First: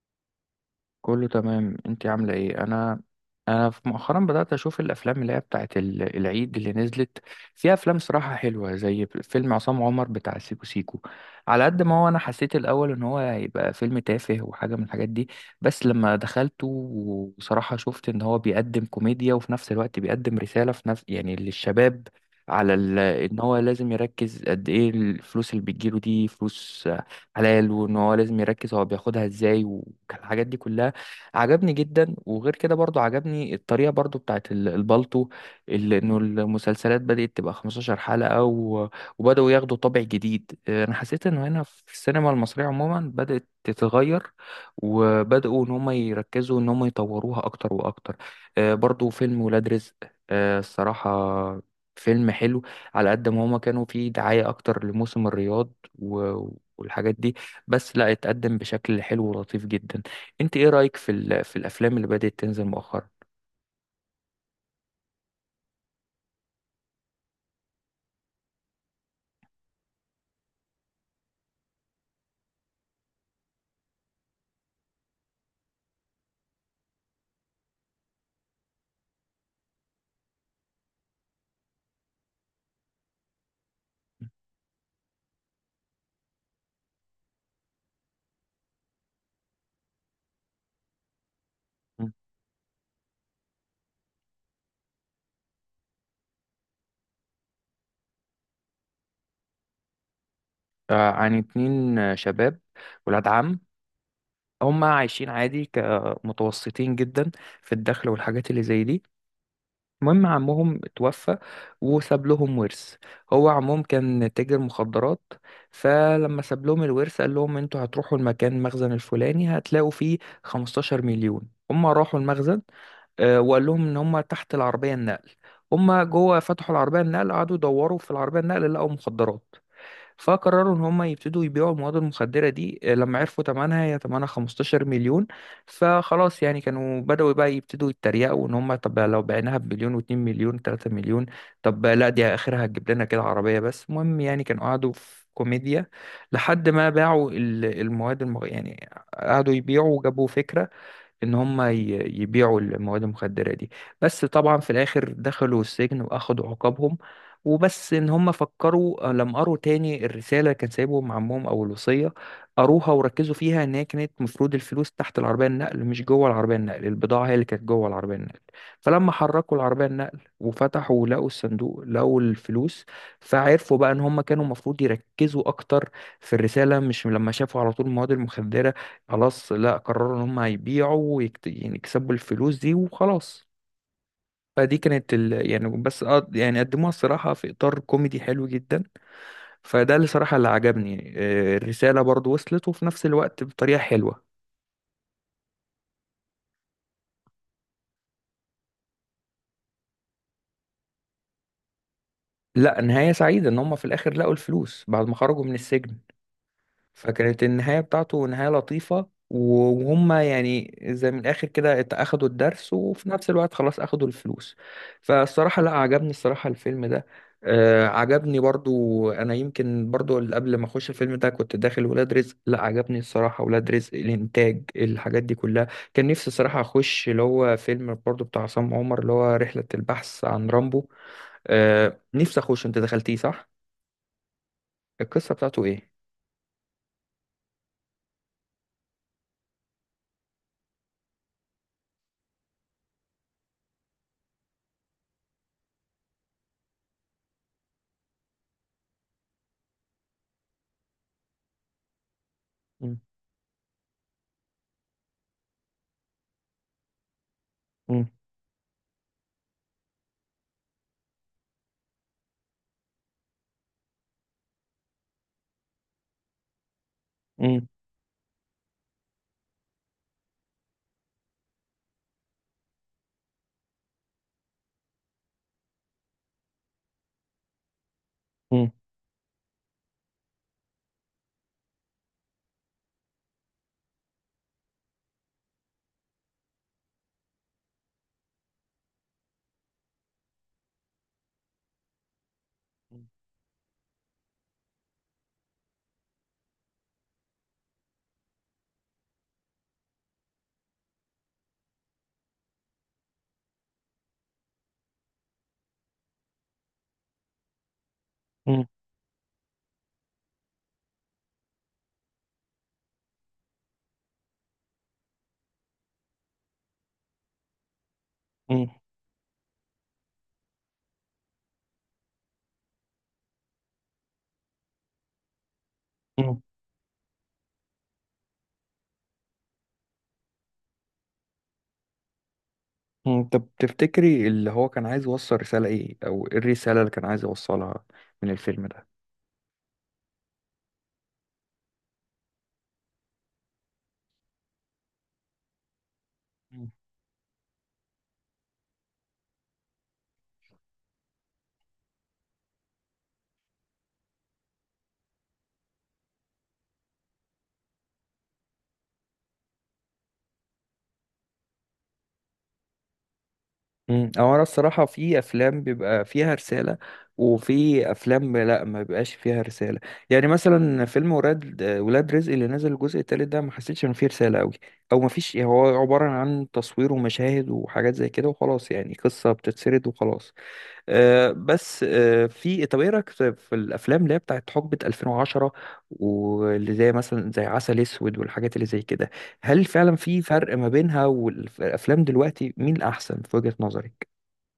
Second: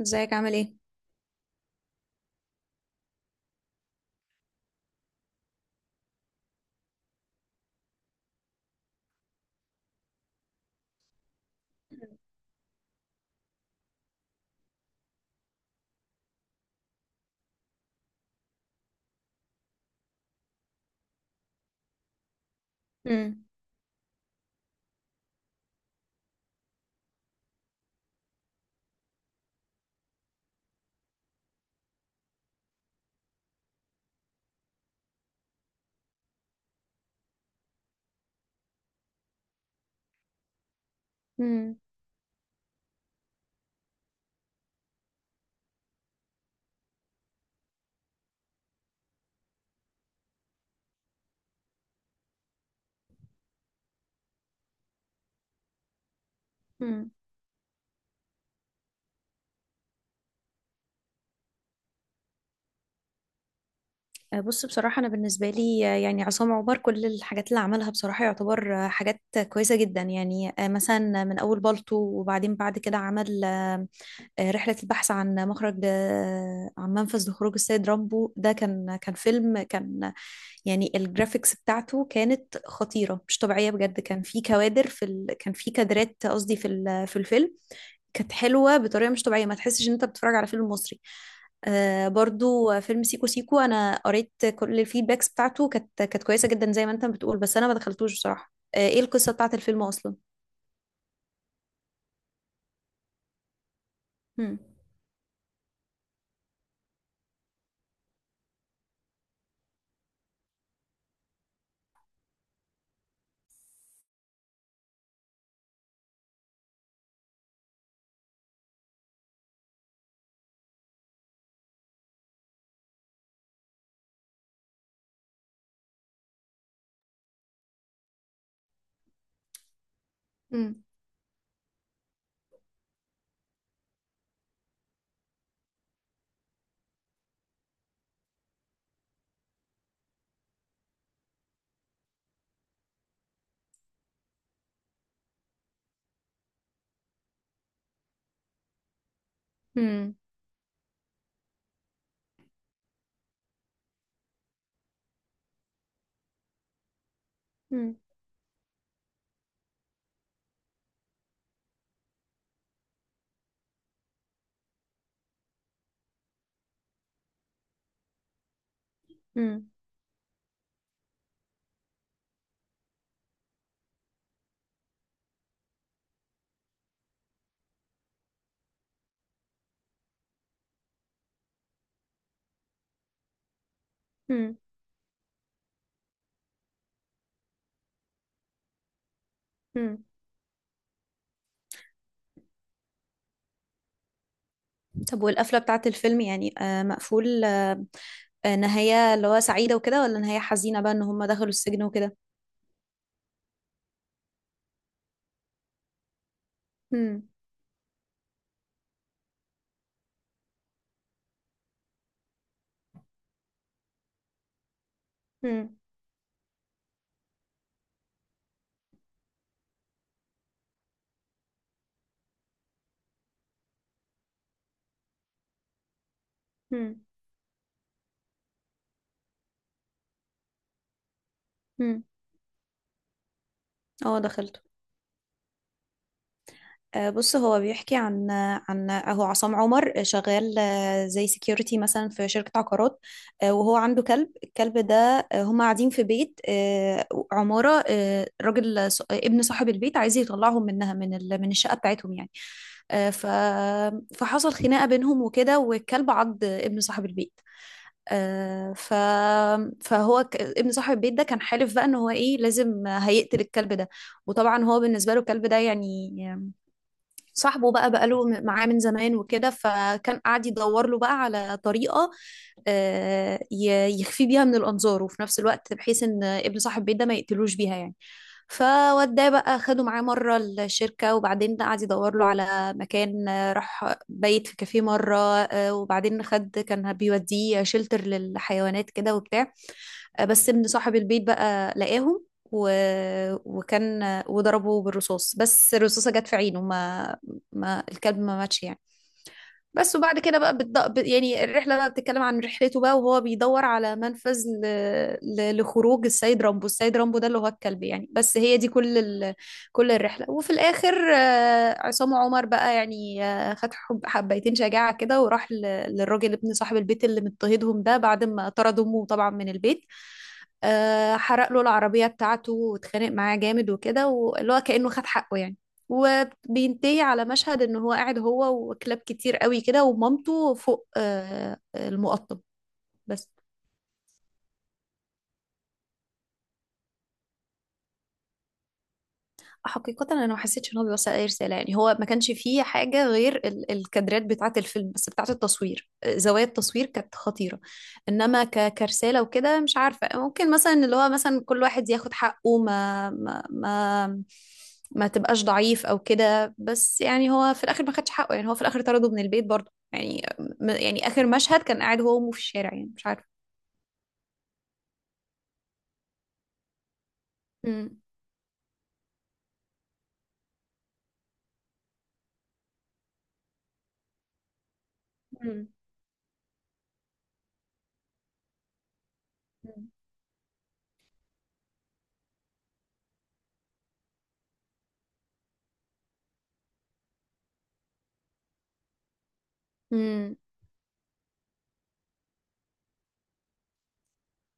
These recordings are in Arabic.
ازيك عامل ايه؟ كله تمام، انت عامله ايه؟ انا انا في مؤخرا بدات اشوف الافلام اللي هي بتاعت العيد اللي نزلت. فيها افلام صراحه حلوه زي فيلم عصام عمر بتاع سيكو سيكو. على قد ما هو، انا حسيت الاول ان هو هيبقى فيلم تافه وحاجه من الحاجات دي. بس لما دخلته وصراحه شفت ان هو بيقدم كوميديا وفي نفس الوقت بيقدم رساله في نفس، يعني، للشباب. على ان مم. هو لازم يركز قد ايه الفلوس اللي بتجيله، دي فلوس حلال، وان هو لازم يركز هو بياخدها ازاي والحاجات دي كلها. عجبني جدا. وغير كده برضو عجبني الطريقة برضو بتاعت البالتو. اللي انه المسلسلات بدأت تبقى 15 حلقة وبدأوا ياخدوا طابع جديد. انا حسيت انه هنا مم. في السينما المصرية عموما بدأت تتغير، وبدأوا ان هم يركزوا ان هم يطوروها اكتر واكتر. برضو فيلم ولاد رزق، الصراحة فيلم حلو. على قد ما هما كانوا فيه دعاية أكتر لموسم الرياض و... مم. والحاجات دي، بس لا، اتقدم بشكل حلو ولطيف جدا. انت ايه رأيك في في الافلام اللي بدأت تنزل مؤخرا؟ بص، بصراحة أنا بالنسبة لي يعني عصام عمر كل الحاجات اللي عملها بصراحة يعتبر حاجات كويسة جدا. يعني مثلا من أول بالطو، وبعدين بعد كده عمل رحلة البحث عن مخرج، عن منفذ لخروج السيد رامبو. ده كان فيلم، كان يعني الجرافيكس بتاعته كانت خطيرة، مش طبيعية بجد. كان في كادرات قصدي في الفيلم كانت حلوة بطريقة مش طبيعية، ما تحسش إن أنت بتتفرج على فيلم مصري. آه مم. برضو فيلم سيكو سيكو، انا قريت كل الفيدباكس بتاعته، كانت كويسه جدا زي ما انت بتقول، بس انا ما دخلتوش بصراحه. آه، ايه القصه بتاعت الفيلم اصلا؟ عن اتنين، شباب، ولاد عم. مم. هما عايشين عادي كمتوسطين جدا في الدخل والحاجات اللي زي دي. المهم عمهم توفى وساب لهم ورث. هو عمهم كان تاجر مخدرات. فلما ساب لهم الورث قال لهم انتوا هتروحوا المكان المخزن الفلاني، هتلاقوا فيه 15 مليون. هما راحوا المخزن. وقال لهم ان هم تحت العربيه النقل. هم جوه فتحوا العربيه النقل، قعدوا يدوروا في العربيه النقل لقوا مخدرات. فقرروا ان مم. هم يبتدوا يبيعوا المواد المخدره دي. لما عرفوا ثمنها، هي ثمنها 15 مليون. فخلاص يعني كانوا بدأوا بقى يبتدوا يتريقوا ان هم طب لو بعناها بمليون و2 مليون 3 مليون. طب لا، دي اخرها هتجيب لنا كده عربيه. بس المهم يعني كانوا قعدوا في كوميديا لحد ما باعوا المواد يعني قعدوا يبيعوا مم. وجابوا فكره ان هم يبيعوا المواد المخدرة دي. بس طبعا في الاخر دخلوا السجن واخدوا عقابهم، وبس مم. ان هم فكروا لما قروا تاني الرسالة اللي كان سايبهم عمهم او الوصية. قروها وركزوا فيها ان هي كانت مفروض الفلوس تحت العربية النقل، مش جوه العربية النقل، البضاعة هي اللي كانت جوه العربية النقل. فلما حركوا مم. العربية النقل وفتحوا ولقوا الصندوق لقوا الفلوس. فعرفوا بقى ان هم كانوا المفروض يركزوا اكتر في الرسالة، مش لما شافوا على طول المواد المخدرة. خلاص لا، قرروا ان هم هيبيعوا يعني يكسبوا الفلوس دي وخلاص. مم. فدي كانت يعني بس يعني قدموها الصراحة في إطار كوميدي حلو جدا. فده مم. اللي صراحة اللي عجبني. الرسالة برضو وصلت، وفي نفس الوقت بطريقة حلوة. طب والقفله بتاعت الفيلم؟ يعني آه، مقفول نهايه اللي هو سعيده وكده، ولا نهايه حزينه بقى ان هم دخلوا السجن وكده؟ لا، نهاية سعيدة، ان هم في الآخر لقوا الفلوس بعد ما خرجوا من السجن. مم. فكانت النهاية بتاعته نهاية لطيفة، وهم يعني زي من الآخر كده أخدوا الدرس، وفي نفس الوقت خلاص أخدوا الفلوس. فالصراحة لا مم. عجبني الصراحة الفيلم ده. عجبني برضو. أنا يمكن برضو قبل ما أخش الفيلم ده كنت داخل ولاد رزق، لا عجبني الصراحة ولاد رزق، الإنتاج الحاجات دي كلها. كان نفسي الصراحة مم. أخش اللي هو فيلم برضو بتاع عصام عمر اللي هو رحلة البحث عن رامبو. آه، مم. نفسي أخش. أنت دخلتيه صح؟ اه، دخلت. القصة بتاعته إيه؟ بص، هو بيحكي عن عن اهو عصام عمر شغال زي سيكيورتي مثلا في شركة عقارات، وهو عنده كلب. الكلب ده هما قاعدين في بيت، عمارة، راجل ابن صاحب البيت عايز يطلعهم منها، من الشقة بتاعتهم يعني. مم. آه، ف فحصل خناقة بينهم وكده، والكلب عض ابن صاحب البيت. مم. آه، ف فهو ابن صاحب البيت ده كان حالف بقى ان هو ايه، لازم هيقتل الكلب ده. وطبعا هو بالنسبة له الكلب ده يعني مم. صاحبه بقى، بقاله معاه من زمان وكده، فكان قاعد يدور له بقى على طريقة يخفي بيها من الأنظار، وفي نفس الوقت بحيث إن ابن صاحب البيت ده ما يقتلوش بيها يعني. فوداه بقى، خده معاه مرة الشركة، وبعدين قعد يدور له على مكان، راح بيت في كافيه مرة، وبعدين خد، كان بيوديه شلتر للحيوانات كده وبتاع. بس ابن صاحب البيت بقى لقاهم و... مم. وكان وضربه بالرصاص، بس الرصاصة جت في عينه، ما الكلب ما ماتش يعني. بس وبعد كده بقى يعني الرحلة بقى بتتكلم عن رحلته بقى، وهو بيدور على منفذ لخروج السيد رامبو. السيد رامبو ده اللي هو الكلب يعني، بس هي مم. دي كل الرحلة. وفي الآخر عصام عمر بقى يعني خد حبيتين شجاعة كده، وراح للراجل ابن صاحب البيت اللي مضطهدهم ده، بعد ما مم. طرد أمه طبعا من البيت. حرق له العربية بتاعته، واتخانق معاه جامد وكده، واللي هو كأنه خد حقه يعني. و... مم. بينتهي على مشهد ان هو قاعد هو وكلاب كتير قوي كده، ومامته فوق المقطم. مم. بس طب تفتكري اللي هو كان عايز يوصل رسالة ايه، او ايه الرسالة اللي كان عايز يوصلها من الفيلم ده؟ حقيقة أنا ما حسيتش إن هو بيوصل أي رسالة يعني. هو ما كانش فيه حاجة غير الكادرات بتاعة الفيلم بس، بتاعة التصوير، زوايا مم. التصوير كانت خطيرة. إنما كرسالة وكده مش عارفة، ممكن مثلا اللي هو مثلا كل واحد ياخد حقه، ما ما تبقاش ضعيف أو كده. بس يعني هو في الآخر ما خدش حقه يعني، هو في الآخر طرده من البيت برضه يعني. يعني آخر مشهد كان قاعد هو وأمه في الشارع يعني، مش عارفة. مم. او انا الصراحة، في افلام بيبقى فيها رسالة، وفي امم. افلام لا، ما بيبقاش فيها رسالة. يعني مثلا فيلم ولاد رزق اللي نزل الجزء التالت ده، ما حسيتش ان فيه رسالة قوي، او ما فيش، هو عبارة عن تصوير ومشاهد وحاجات زي كده وخلاص، يعني قصة بتتسرد وخلاص. آه، بس آه، في طب ايه رايك في الافلام اللي هي بتاعت حقبه 2010، واللي زي مثلا زي عسل اسود والحاجات اللي زي كده؟ هل فعلا في مم. فرق ما بينها والافلام دلوقتي؟ مين الاحسن في وجهه نظرك؟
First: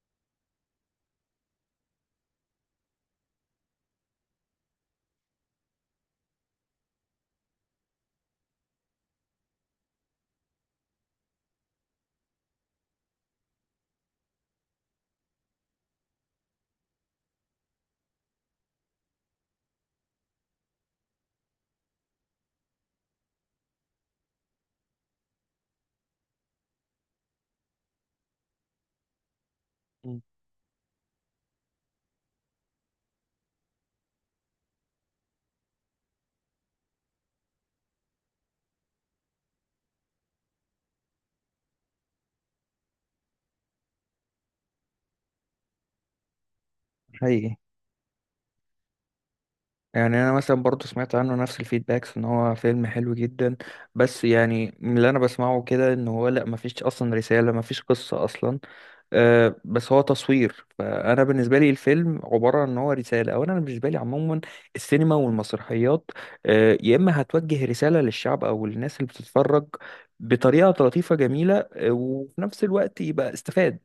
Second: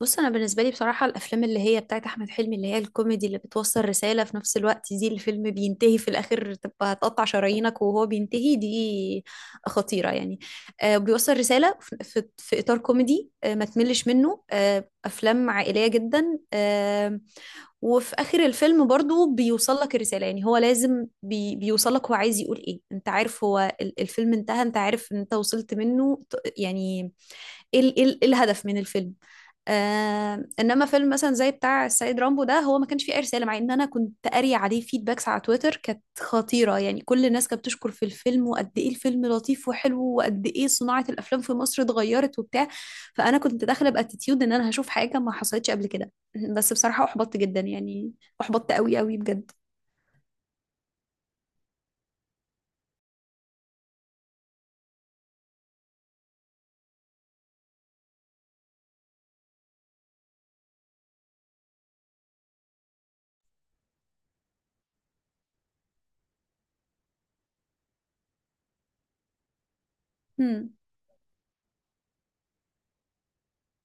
بص، انا بالنسبه لي بصراحه، الافلام اللي هي بتاعت احمد حلمي، اللي هي الكوميدي اللي بتوصل رساله في نفس الوقت، دي الفيلم بينتهي في الاخر تبقى هتقطع شرايينك وهو بينتهي، دي خطيره يعني. آه، بيوصل رساله في اطار كوميدي، آه ما تملش منه، آه افلام عائليه جدا. آه، وفي اخر الفيلم برضو بيوصل لك الرساله يعني، هو لازم بيوصل لك، هو عايز يقول ايه، انت عارف هو الفيلم انتهى، انت عارف ان انت وصلت منه يعني ايه إيه الهدف من الفيلم. مم. آه، انما فيلم مثلا زي بتاع السيد رامبو ده، هو ما كانش فيه اي رساله، مع ان انا كنت قاري عليه فيدباكس على تويتر كانت خطيره يعني. كل الناس كانت بتشكر في الفيلم، وقد ايه الفيلم لطيف وحلو، وقد ايه صناعه الافلام في مصر اتغيرت وبتاع. فانا كنت داخله باتيتيود ان انا هشوف حاجه ما حصلتش قبل كده، بس بصراحه احبطت حقيقي. جدا يعني. احبطت قوي قوي بجد. يعني انا مثلا برضو سمعت عنه نفس الفيدباكس ان هو فيلم حلو جدا. بس يعني من اللي انا بسمعه كده ان هو لا، مفيش اصلا رسالة، مفيش قصة اصلا. بس هو تصوير. فانا بالنسبه لي الفيلم عباره عن ان هو رساله. اولا انا بالنسبه لي عموما السينما والمسرحيات، يا اما هتوجه رساله للشعب او للناس اللي بتتفرج بطريقه امم. لطيفه جميله، وفي نفس الوقت يبقى استفاد.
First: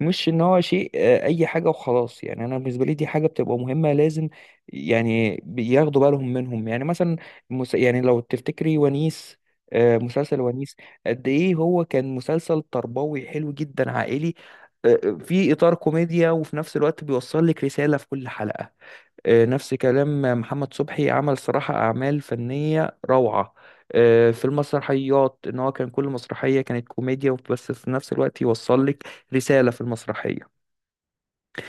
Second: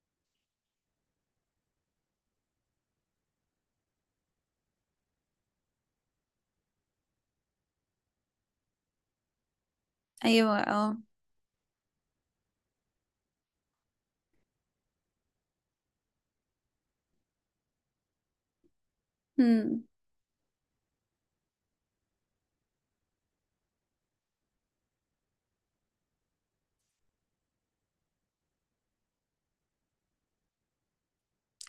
مش ان هو شيء اي حاجه وخلاص، يعني انا بالنسبه لي دي حاجه بتبقى مهمه لازم يعني بياخدوا بالهم منهم. يعني مثلا يعني لو تفتكري ونيس، مسلسل ايوه ونيس. اه. قد ايه هو كان مسلسل تربوي حلو جدا عائلي، في اطار كوميديا وفي نفس الوقت بيوصل لك رساله في كل حلقه. نفس هم. كلام محمد صبحي، عمل صراحه اعمال فنيه روعه. في المسرحيات ان هو كان كل مسرحيه كانت كوميديا بس في نفس الوقت يوصل لك رساله في المسرحيه.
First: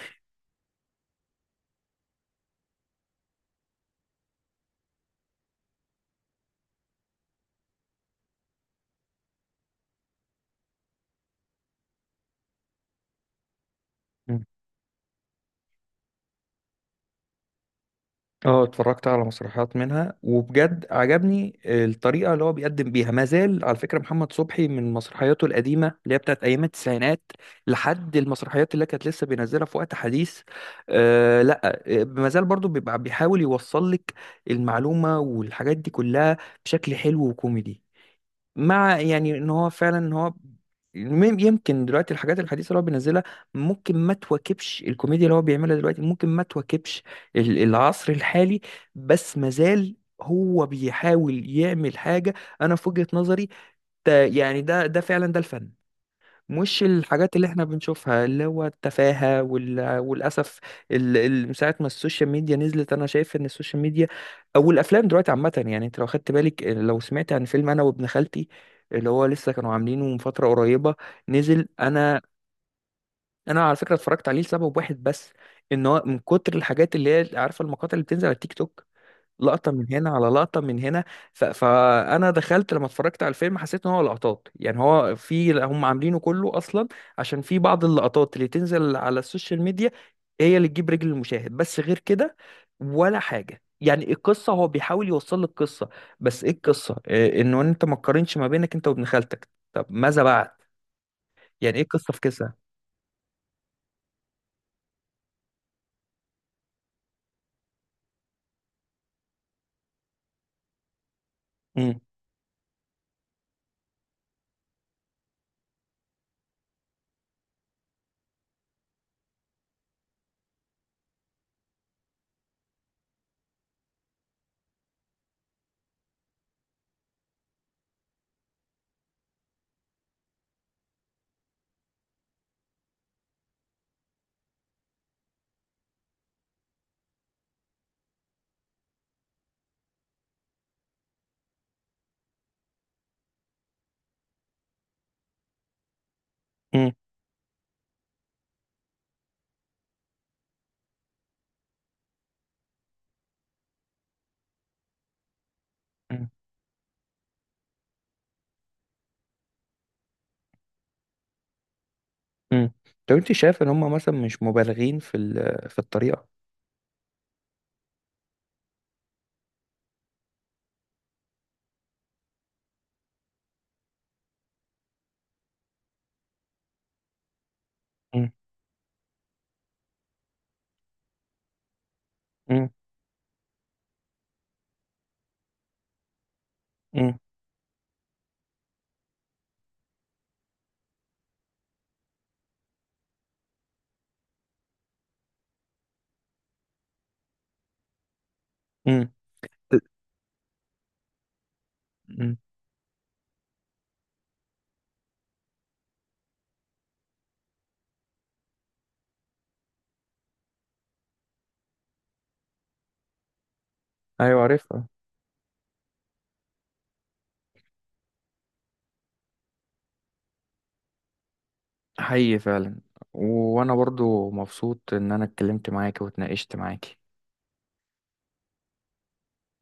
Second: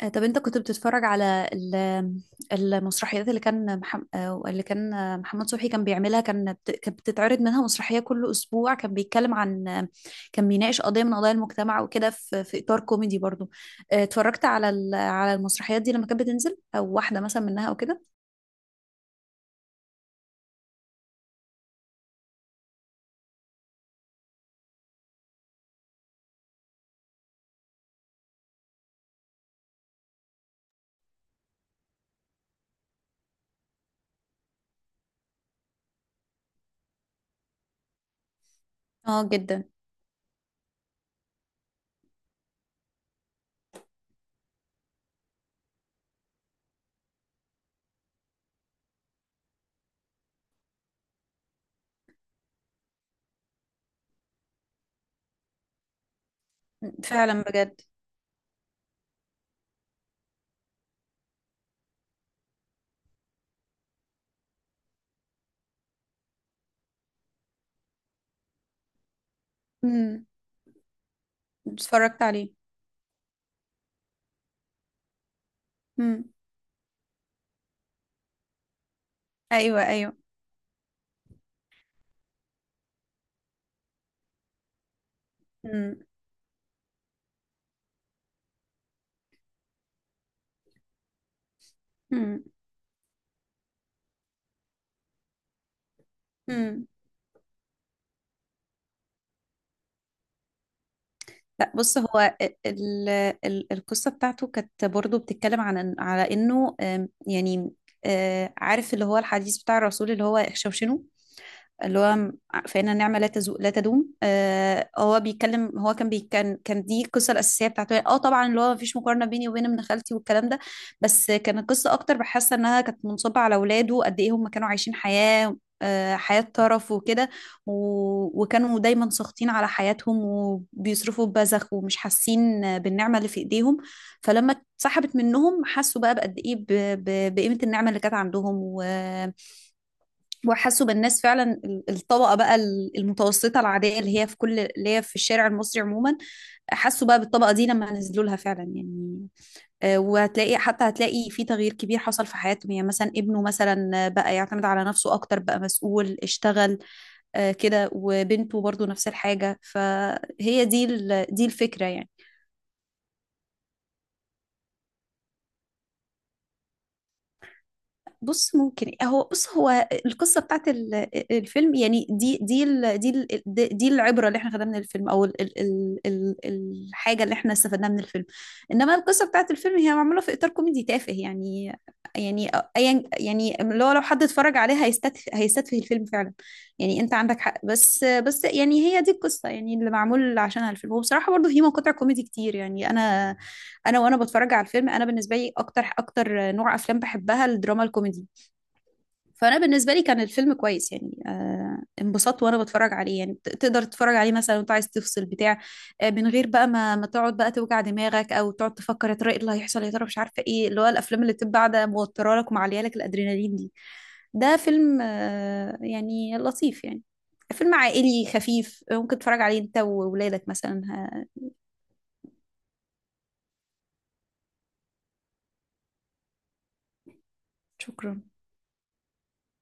طب انت كنت بتتفرج على المسرحيات اللي كان محمد، اللي كان محمد صبحي كان بيعملها؟ كان كانت بتتعرض منها مسرحية كل أسبوع، كان بيتكلم عن كان بيناقش قضية من قضايا المجتمع وكده، في في إطار كوميدي برضو. اتفرجت على على المسرحيات دي لما كانت بتنزل، أو واحدة مثلا منها أو كده؟ اه، اتفرجت على مسرحيات منها وبجد عجبني الطريقة اللي هو بيقدم بيها. ما زال على فكرة محمد صبحي من مسرحياته القديمة اللي هي بتاعت أيام التسعينات لحد المسرحيات اللي كانت لسه بينزلها في وقت حديث. لا، ما زال برضو بيبقى بيحاول يوصل لك المعلومة والحاجات دي كلها بشكل حلو وكوميدي، مع اه يعني ان جدا. هو فعلا ان هو... يمكن دلوقتي الحاجات الحديثه اللي هو بينزلها ممكن ما تواكبش الكوميديا اللي هو بيعملها دلوقتي، ممكن ما تواكبش العصر الحالي. بس مازال هو بيحاول يعمل حاجه. انا في وجهه نظري ده، يعني ده فعلا ده الفن، مش الحاجات فعلا اللي احنا بجد. بنشوفها اللي هو التفاهة والأسف. من ساعة ما السوشيال ميديا نزلت، أنا شايف إن السوشيال ميديا أو الأفلام دلوقتي عامة. يعني أنت لو خدت بالك، لو سمعت عن فيلم أنا وابن خالتي اللي هو لسه كانوا عاملينه من امم. فترة قريبة، نزل. أنا اتفرجت عليه. أنا على فكرة اتفرجت عليه لسبب واحد بس، إن هو من امم. كتر الحاجات اللي هي عارفة المقاطع اللي بتنزل على التيك توك، لقطة ايوه من هنا ايوه. على لقطة من هنا. فأنا دخلت لما اتفرجت على الفيلم حسيت إن هو لقطات، يعني هو في هم امم. عاملينه كله أصلا، عشان في بعض اللقطات اللي تنزل على السوشيال ميديا هي اللي تجيب رجل المشاهد، بس غير كده ولا حاجة. يعني القصة، هو بيحاول يوصل لك قصة، بس إيه امم. القصة؟ إيه؟ إنه أنت ما تقارنش ما بينك أنت وابن خالتك؟ طب ماذا بعد؟ لا، يعني إيه بص القصة في هو كده؟ القصة بتاعته كانت برضو بتتكلم عن، على انه يعني عارف اللي هو الحديث بتاع الرسول اللي هو احشوشنوا؟ مم. اللي هو فإن النعمة لا تدوم. آه، هو بيتكلم، هو كان بي... كان كان دي القصة الأساسية بتاعته. اه طبعا، اللي هو مفيش مقارنة بيني وبين ابن خالتي والكلام ده، بس كان القصة أكتر بحاسة إنها كانت منصبة على ولاده، قد إيه هم كانوا عايشين حياة، حياة طرف وكده. و... وكانوا دايما ساخطين على حياتهم، وبيصرفوا ببذخ، ومش حاسين بالنعمة اللي في إيديهم. فلما اتسحبت منهم حسوا بقى بقد إيه بقيمة النعمة اللي كانت عندهم، وحسوا بالناس فعلا، الطبقة بقى المتوسطة العادية، اللي هي في كل، اللي هي في الشارع المصري عموما. مم. حسوا بقى بالطبقة دي لما نزلوا لها فعلا يعني. وهتلاقي، حتى هتلاقي في تغيير كبير حصل في حياتهم يعني، مثلا ابنه مثلا بقى يعتمد على نفسه أكتر، بقى مسؤول، مم. اشتغل كده. وبنته برضو نفس الحاجة، فهي دي دي الفكرة يعني. مم. طب أنت شايف إن هم مثلا مش مبالغين في في الطريقة؟ بص ممكن، هو القصه بتاعت الفيلم يعني، دي دي العبره اللي احنا خدناها من الفيلم، او ال ال ال ال الحاجه اللي احنا استفدناها من الفيلم. مم. انما القصه بتاعت الفيلم هي معموله في اطار كوميدي تافه يعني. يعني مم. ايا يعني، اللي هو لو حد اتفرج عليها هيستتفه الفيلم فعلا يعني. انت عندك حق، بس بس يعني هي دي القصه يعني اللي معمول عشانها الفيلم. وبصراحه برضه في مقاطع كوميدي كتير يعني. انا وانا بتفرج على الفيلم، انا بالنسبه لي اكتر، اكتر نوع افلام بحبها الدراما الكوميدي. مم. فانا بالنسبه لي كان الفيلم كويس يعني. آه، مم. انبسطت وانا بتفرج عليه يعني، تقدر تتفرج عليه مثلا وانت عايز تفصل بتاع آه، من غير بقى ما تقعد بقى توجع دماغك، او تقعد تفكر يا ترى ايه اللي هيحصل، يا ترى، مش عارفه ايه، اللي هو الافلام اللي بتبقى قاعده موتره لك ومعليه لك الادرينالين دي. ايوه، ده عارفها. فيلم آه يعني لطيف يعني، فيلم عائلي خفيف، ممكن تتفرج عليه انت وولادك مثلا. آه، حقيقي فعلا. وانا برضو مبسوط ان انا اتكلمت معاكي واتناقشت معاكي. شكرا.